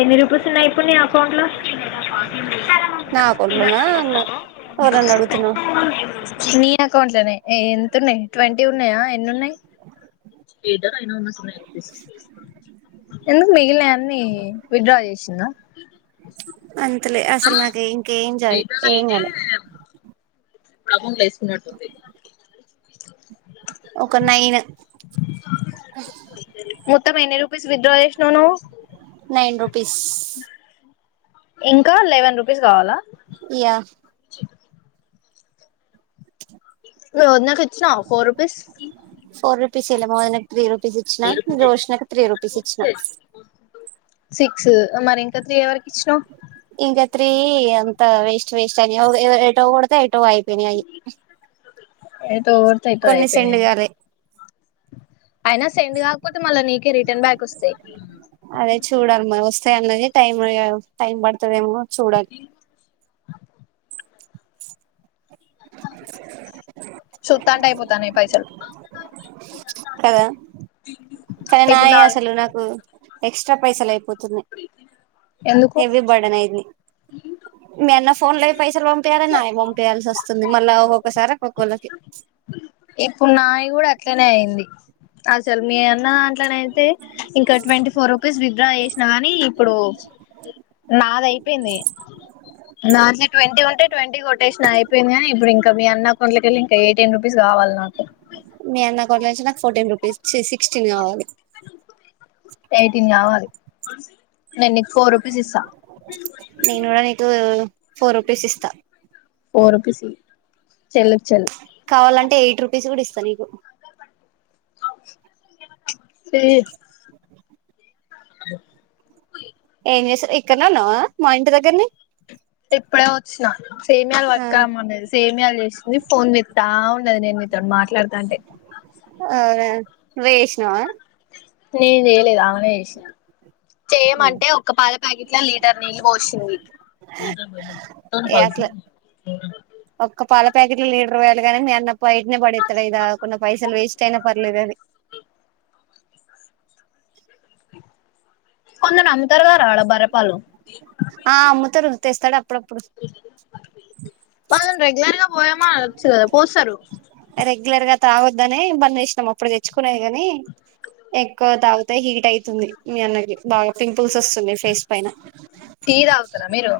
ఎన్ని రూపీసు ఉన్నాయి ఇప్పుడు నీ ఏకౌంట్లో నా కొ అ నువ్వు నన్ను అడుగుతున్నావ్ ఎంతున్నాయి ట్వంటీ ఉన్నాయా ఎన్నిన్నాయి లేద అయినా ఉన్న సన్నా ఎందుకు మిగిలిన అన్ని విత్ డ్రా చేసిందా అంతలే అసలు నాకు ఇంకా ఎంజాయ్ ఏం కాదు అంకౌట్ లో వేసుకున్నట్టు ఉంది ఒక నైన్ మొత్తం ఎన్ని రూపిస్ విత్ డ్రా చేసినవ్ నువ్వు నైన్ రూపీస్ ఇంకా లెవెన్ రూపీస్ కావాలా యా రోషనా కి ఇచ్చినావా ఫోర్ రూపీస్ ఫోర్ రూపీస్ ఇళ్ళా మామయ్య త్రీ రూపీస్ ఇచ్చినా రోషనకి త్రీ రుపీస్ ఇచ్చినా సిక్స్ మరి ఇంకా త్రీ ఎవరకి ఇచ్చిన్నావ్ ఇగ త్రీ అంత వేస్ట్ వేస్ట్ అని ఎటో కోడితే ఎట్టో అయిపోయిన్నాయి అయి ఎట్టో కోడితే ఎట్టో కొన్ని సెండ్ అయిపోయిన్నియా కాలే అయినా సెండ్ కాకపోతే మళ్ళా నీకు రిటర్న్ బ్యాక్ వస్తాయి చాయా అన్నది టైం టైం పడుతుందేమో చూడాలి చూతాంటే అయిపోతాన్నాయి పైసలు కదా కానీ ఇప్పుడు నాయి నాలుగు అసలు నాకు ఎక్స్ట్రా పైసలు అయిపోతన్నాయి తున్నాయి ఎందుకు హెవి బడెన్ అయితాంది మీ అన్న వ ఫోన్ లో పైసలు పంపేయాలి నాయే పంపేయాల్సి వస్తుంది మళ్ళీ ఒక్కొక్కసారి ఒక్కొక్కళ్ళకి ఇప్పుడు నాయి కూడా అట్లనే అయింది అసలు మీ అన్న అట్నయితే ఇంకా ట్వంటీ ఫోర్ రూపీస్ విత్డ్రా చే నాని ఇప్పుడు నాదీ అయిపోయింది నాది ట్వంటీ ఉంటే ట్వంటీ కొట్టేసిన అయిపోయింది కానీ ఇప్పుడు ఇంకా మీ అన్న అకౌంట్ లోకి వెళ్లి ఎయిటీన్ రూపీస్ కావాలి నా నాకు మీ అన్న అకౌంట్ లోంచి నాకు ఫోర్టీన్ రూపీస్ ఛీ సిక్స్టెన్ కావాలి ఎయిటీన్ కావాలి నేన్ నీకు ఫోర్ రూపీస్ ఇస్తా నేను కూడా నీకు ఫోర్ రూపీస్ ఇస్తా ఫోర్ రూపీస్ ఈ కావాలంటే ఎయిట్ రూపీస్ కూడా ఇస్త నీకు ఫేజ్ ఏం చేస్తూ ఇక్కడనే ఉన్నావ మా ఇంటి దగ్గర్నె ఇప్పుడే వచ్చినా సేమియాలు పక్కరా అవునా రమ్మంది సేమియాలు చేసింది ఫోన్ చూస్తా నాది నేను మీతో మాట్లాడుతా అంటే న్వువే చేసినవా నేన్ చేయలేదు ఆమె నే చేసింది చేయమంటే ఒక పాల ప్యాకెట్ ల లీటర్ నీళ్ళు పోసింది లిటర్ లో మొత్తం ఏ పల్సమ్ ప్యాకెట్ లో లీటర్ పోయాలి కానీ మీ అన్న బయటనే పడేతాడు అయి దాకుండా పైసలు వేస్ట్ అయినా పర్లేదు అది కొందరు అమ్ముతారు కదా ఆడ బర్రె పాలు ఆ అమ్ముతరు తెస్తాడు అప్పుడుప్పు వాళ్ళను రెగ్యులర్ గా పోయామానొచ్చు కదా పోస్తరు రెగ్యులర్ గా తాగొద్దని బంద్ చెసినాం అప్పుడు తెచ్చుకునేది కాని ఎక్కువ తాగుతే హీట్ అయితుంది మీ అన్నకి బాగా పింపుల్స్ వస్తున్నాయి ఫేస్ పైన టీ తాగుతరా మీరు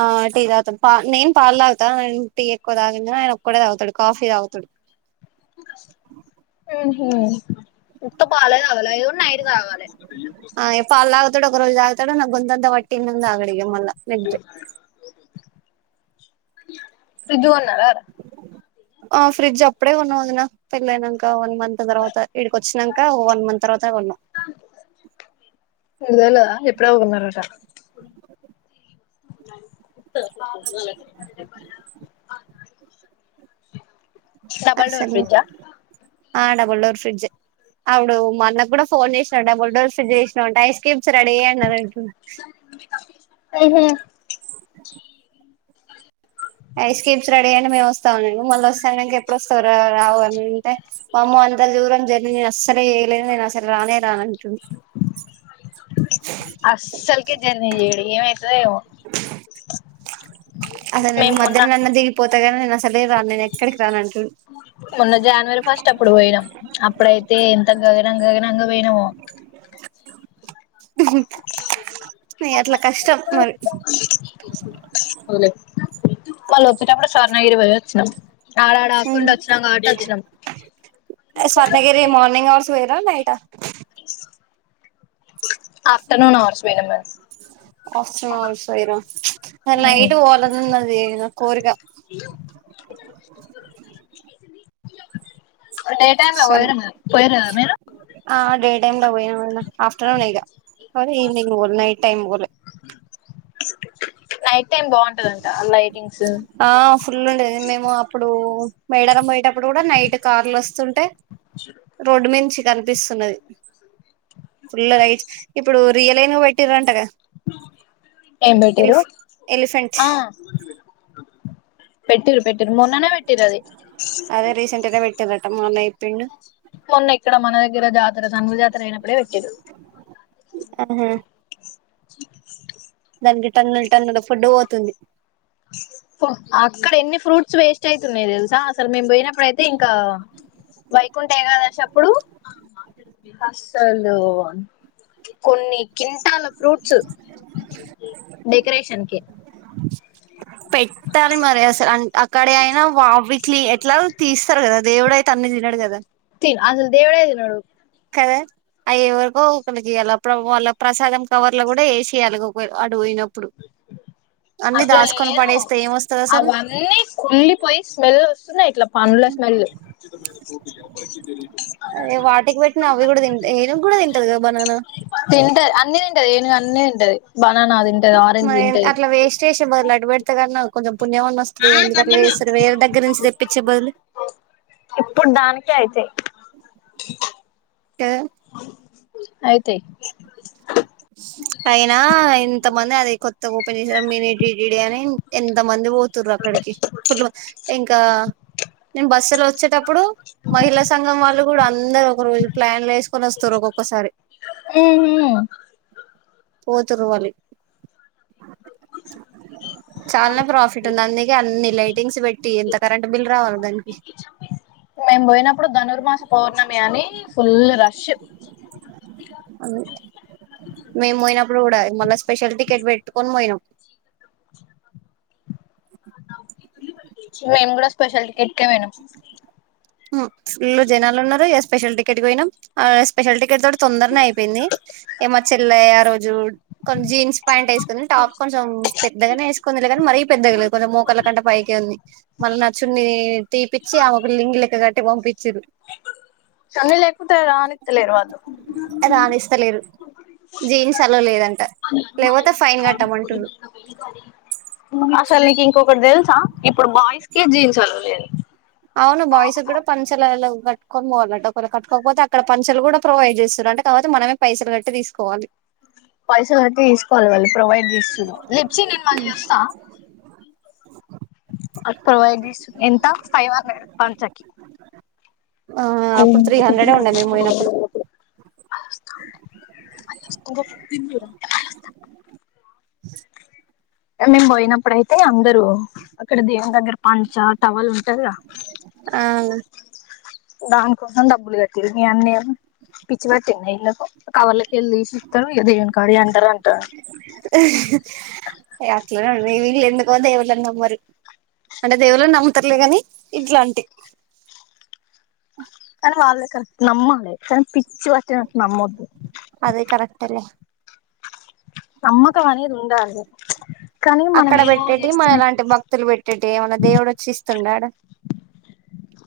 ఆ టీ తాగుతాము పా నేను పాల్ తాగుతా టీ ఎక్కువ తాగిన ఆయన ఒక్కడే తాగుతాడు కాఫీ తాగుతాడు మ్ హు ఉత్త పాలే తాగాలా అది కూడ నైట్ తాగాలి గోంతత వట్టింది అని తగాడు ఇగ మల్ల నెగే ఫ్రిడ్జ్ కొన్నారారా ఆ ఫ్రిడ్జ్ అప్పుడే కొన్నా వదిన పెళ్ళైనక వన్ మంత్ తర్వాత ఇడికి వచ్చానాక వన్ మంత్ తర్వాత కొన్నాం దా ఎప్పుడో కొన్నారట డబుల్ డోర్ అసలు ఫ్రిడ్జ్ అ ఆ డబుల్ డోర్ ఫ్రిడ్జ్ అప్పుడు మ అన్న కీ కూడా ఫోన్ చేసినా డబుల్డోర్ ఫ్రిడ్జ్ చేసినావు అంటే ఐస్ క్యూబ్ రెడీ అయినదంటూ ఉహు ఐస్ క్యూబ్స్ రెడీ అని మేము వస్తా అని అన్నాడు మళ్ళ వస్త అన్నాక ఎప్పుడోస్తావ్ రావు అంటే వామ్మో అంత దూరం జర్నీ నేను అస్సలే వేయలేను నేను అసలు రానే రాను అంటుండు అస్సల కీ జర్నీ చేయడు ఏమి త ఏమో అసలు మేము మొన్న తాను నేను ఎక్కడికి రానంటుండు మొన్న జనవరి ఫస్ట్ అప్పుడు పోయినాం అప్పుడైతే ఎంత గగనం గగనంగా పోయినమో అయ్ అట్ల కష్టం మరి ఓలే వాళ్ళ వచ్చేటప్పుడు స్వర్ణగిరి పోయి వచ్చిన ఉమ్ స్వర్ణగిరి మార్నింగ్ హౌర్స్ పోయిరా నైట్ ట ఆఫ్టర్నూన్ అవర్స్ పోయినాం మేం ఆఫ్టర్నూన్స్ పోయిరా నాకు మేము నైట్ పోవాలని ఉన్నది నా కోరిక [inaudible] [inaudible] డే టైం లా సో పోయి పోయిర్రా మీరు టై లో పోయినం ఆఫ్టర్నూన్ ఇగ ఈవినింగ్ పోలే నైట్ టైమ్ పోలే ఉంటదంట అల్లా ఆ ఫుల్లు ఉండేది మేము అప్పుడు మేడారం పోయేటప్పుడు కూడా నైట్ కార్ల వస్తు రోడ్డు మించి కనిపిస్తున్నది ఫుల్ లైట్స్ ఇప్పుడు రీయ్యలేనుగు పెట్టిరంటగా ఏం పెట్టిరు ఎలిఫ్ ఎలిఫెంట్ ఆ పెట్టిర్రు పెట్టిర్రు మొన్ననే పెట్టిర్రు అది పిండు మొన్న ఇక్కడ మన దగ్గర జాతర సన్నూరు జాతర అయినప్పుడే పెట్టిరు ఆహా [inaudible] దానికి టన్నుల్ టన్నుల ఫుడ్డు పోతుంది అక్కడ ఎన్ని ఫ్రూట్స్ వేస్ట్ అయితున్నాయి తెలుసా అసలు మేము పోయిన అప్పుడైతే ఇంకా వైకుంఠ ఏకాదశి అప్పుడు అస్సలు కొన్ని కింటాల ఫ్రూట్స్ డెకరేషన్ కి పెట్టాలి మరి అసలు అక్కడయి అయినా వావి ట్లీ ఎట్లాగు తీస్తారు కదా దేవుడయితే అన్ని తినడు కదా తిన్ అసలు దేవుడే తినడు కదా అయ్యే ఎవరికో ఒకళ్ళకి ఇయ్యాల అప్పుడప్పుడు వాళ్ళ ప్రసాదం కవర్లు కూడా వేసేయ్యాలి ఒక అటు పోయినప్పుడు అన్ని అట్లా దాసుకొని లేదు పడేస్తే ఏమొస్తది అసలు అవన్నీ కుళ్లిపోయి స్మెల్ వస్తున్నాయి ఇట్లా పండ్ల స్మెల్ అదే వాటికి పేట్ తింటారు అన్ని తింటది ఏనుగు అన్ని టది బనానా తింటది, ఆరెంజ్ మరి తింటది అట్లా వేస్ట్ చేసే బదులు అటు పెడితే కన్నా కొంచెం పుణ్యమన్న వస్తదిగా ఎందుకట్లా చేస్తారు వేరే దగ్గర నుంచి తెప్పించే బదులు ఇప్పుడు దానికే [inaudible] టే అయితే అయినా ఇంత మంది అది కొత్తగా ఓపెన్ చేసిర్రు మీని డిడిడి అని ఎంత మంది పోతుర్రు అక్కడికి ఫుల్ ఇంకా నేను బస్సులో వచ్చేటప్పుడు మహిళా సంఘం వాళ్ళు కూడా అ అందరు ఒక రోజు ప్లాన్లు వేసుకొని వస్తుంర్రు ఒక్కొక్కసారి పోతుర్రు వాళ్లు చాలానే ప్రాఫిట్ ఉంది అందుకి అన్ని లైటింగ్స్ పెట్టి ఎంత కరెంట్ బిల్ రావాలి దానికి [inaudible] నేను పోయినప్పుడు ధనుర్మాస పౌర్ణమి ఫుల్లు రష్షు మేము పోయినప్పుడు కూడా మళ్ళ స్పెషల్ టికెట్ పెట్టుకొని పోయినాం మేము కూడా స్పెషల్ టికెట్కే పోయినం ఫుల్లు జనాలు ఉన్నారు స్పెషల్ టికెట్కి పోయినాం ఆ స్పెషల్ టికెట్ తోటి తొందరనే అయిపోయింది ఏమ చెల్లె ఆ రోజు కొంచం జీన్స్ ప్యాంట్ వేసుకుంది టాప్ కొంచెం పెద్దగానే వేసుకుంది లే కానీ మరీ పెద్దగా లేదు కొంచెం మోకల కంట పైకే ఉంది మళ్ళ నా చున్నీ తీపి చ్చి ఆమెకు లుంగీ లెక్క కట్టి పంపించిర్రు సన్నల్ ఎకుత రానితలే వాళ్ళు రానిస్తలేరు జీన్స్ అలో లేదంట లేకపోతే ఫైన్ కట్టమంటుడు అసలు నీకు ఇంకొకటి తెలుసా ఇప్పుడు బాయ్స్ కి జీన్స్ ఆలో లేదు కొన్ బోలుట ఒకరు కట్టుకోకపోతే అక్కడ పనుంచలు కూడా ప్రొవైడ్ చేస్తారు అంటే కాబపోటి మనమే పైసలు కట్టి తీసుకోవాలి పైసలు అయితే తీసుకోవాలి మళ్ళీ ప్రొవైడ్ చేస్తున్నా లేప్చి నేను మళ్ళీ చస్తా అ ప్రొవైడ్ చేస్తు ఎంత ఫైవ్ హండ్రెడ్ పంచకి ఆ అప్పుడు త్రీ హండ్రెడే ఉండె మేము పోయినప్పుడు తిందువు రా ప్చ్ మేము పోయినప్పుడయితే అందరుూ అక్కడ దేవుని దగ్గర పంచ టవల్ ఉంట ఆ దానికోసం డబ్బులు కట్టింది మీ అన్న పిచ్చి పట్టిందా వీళ్ళకు కవర్లకి కెళ్ళి తీసి ఇస్తరు ఇగ దేవని కాడ అంటారు అంటాడు అట్లనే న వీళ్ ఎందుకో దేవుళ్ళను నమ్మరు అంటే దేవుళ్లనమ్ముతారు లే గని ఇట్లాంటి వాళ్లే కరెక్ట్ నమ్మాలి కానీ పిచ్చి పట్టినట్టు నమ్మద్దు అదే కరెక్టే లే నమ్మకం అనేది ఉండాలె అక్కడ పెట్టేటి మన ఇలాంటి భక్తులు పెట్టేటి ఏమైన్నా దేవుడు వచ్చి ఇస్తున్ద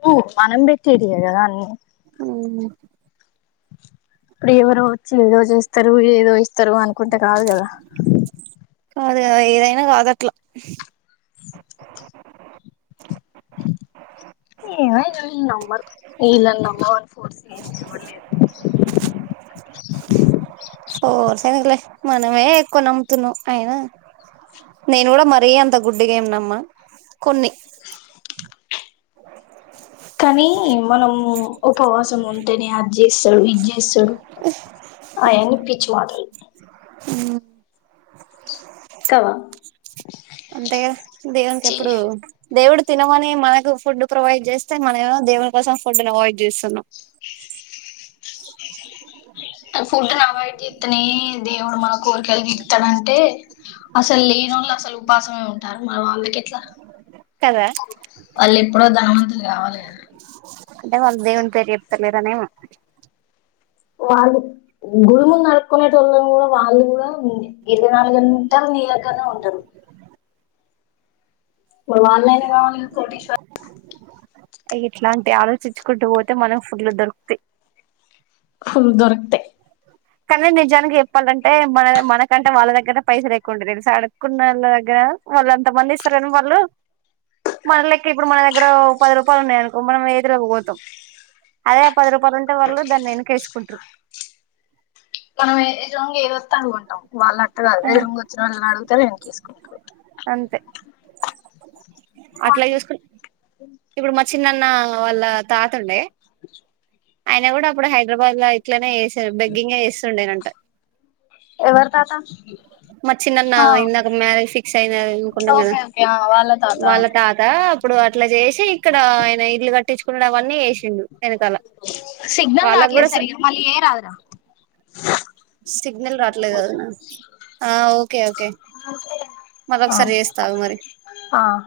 బో మనం పెట్టేటివి కదా అన్ని అఓ ఇప్పుడు ఎవరు వచ్చి ఏదో చేస్తారు ఏదో ఇస్త ఇస్తరు అనుకుంటే కాదు కదా కాదు ఏదైనా కాదట్లా ఏమో గాని నమ్మరు వీళ్ళు నమ్మమని ఫోర్సు చేసేది కూడా లేదు ఫోర్ ఎందుకులే మనమే ఎక్కువ నమ్ముతున్నా అయినా నేను కూడా మరీ అంత గుడ్డి గా ఏమనమ్మా కొన్ని కానీ మనం ఉపవాసం ఉంటేనే అది చేస్తాడు ఇది చేస్తాడు అయన్ని పిచ్చి మాటలు కాదా అంతే కదా దేవునికి ఎప్పుడు దేవుడు తినమని మనకు ఫుడ్ ప్రొవైడ్ చేస్తే మనమమో దేవుని కోసం ఫుడ్ ప్రొవైడ్ చేస్తున్నాం ఫుడ్ అవాయిడ్ చేస్తానే దేవుడు మన కోరికలు తీర్తడంటే అసలు లేన వాళ్ళు అసలు ఉపాసమే ఉంటారు మన వాళ్ళకి ఎట్లా కదా వాళ్ళు ఎప్పుడో ధనవంతుులు కావాలి కదా అంటే వాళ్ళ దేవుని పేరు చెప్తలేదనేమో వాళు గుడి ముందు అడుక్కునే టోళ్లు గూడా కూడా వాళ కూడా ఇర నాలుగంటలు డి దగ్గర్నే ఉంటారు ఉంటరు వాల్లు అయినా కావాలి కదా కోటీశ్వరులు ఇట్లాంటి ఆలోచించుకుంటూ పోతే మనకు ఫుడ్లు దొరుకుతాయి ఫుల్ దొరకతే కానీ నిజానికి చెప్పాలంటే మన మనకంటే వాళ్ళ దగ్గర పైస లేకుంండదు తెలుసి అడుక్కున్న వాళ్ళ దగ్గర వాళ్ళు ఎంత మంది ఇస్తారేని వాళ్ళు మన లెక్కకి ఇప్పుడు మన దగ్గర పది రూపాయలు ఉన్నాయ అనుకో మనం ఏతులకు పోతాం అదే పది రూపాయలు ఉంటే వాల్ళ దాన్ని ననుకేసుకుంట్రు మనం ఏజ రంగు ఏదొస్త అడుగుకుంటాం వాళ్ళు అట్ట కాదు ఆ ఎదురుగ వచ్చిన వాళ్ళని అడుగుతారు ఏనుకేసుకుంటరు అంతే అట్లా చూసుకుని ఇప్పుడు మా చిన్నన్న వాళ్ళ తాతండే ఆయన కూడా అప్పుడు హైదరాబాద్ లో ఇట్లనే చేసే బెగ్గింగ్ చేస్తుండేనంట ఎవరు తాత మా చిన్నన్న ఆ ఇందాక మ్యారేజ్ ఫిక్స్ అయిన అనుకుంటాం కదా ఓకే ఓకే ఆ వాళ్ళ తాత వాళ్ళ తాత అప్పుడు అట్లా చేసి ఇక్కడ ఆయన ఇల్లు కట్టించుకునుడు అవన్నీ చేసిండు వెనకాల సిగ్నల్ వాళ్ళకి కూడా రాట్లేదు స సరిగా మళ్ళీ ఏ రాదురా సిగ్నల్ రాట్లేదు కదనా ఆ ఓకే ఓకే మళ్ళ ఆ ఒకసారి చేస్తా ఆగు మరి ఆ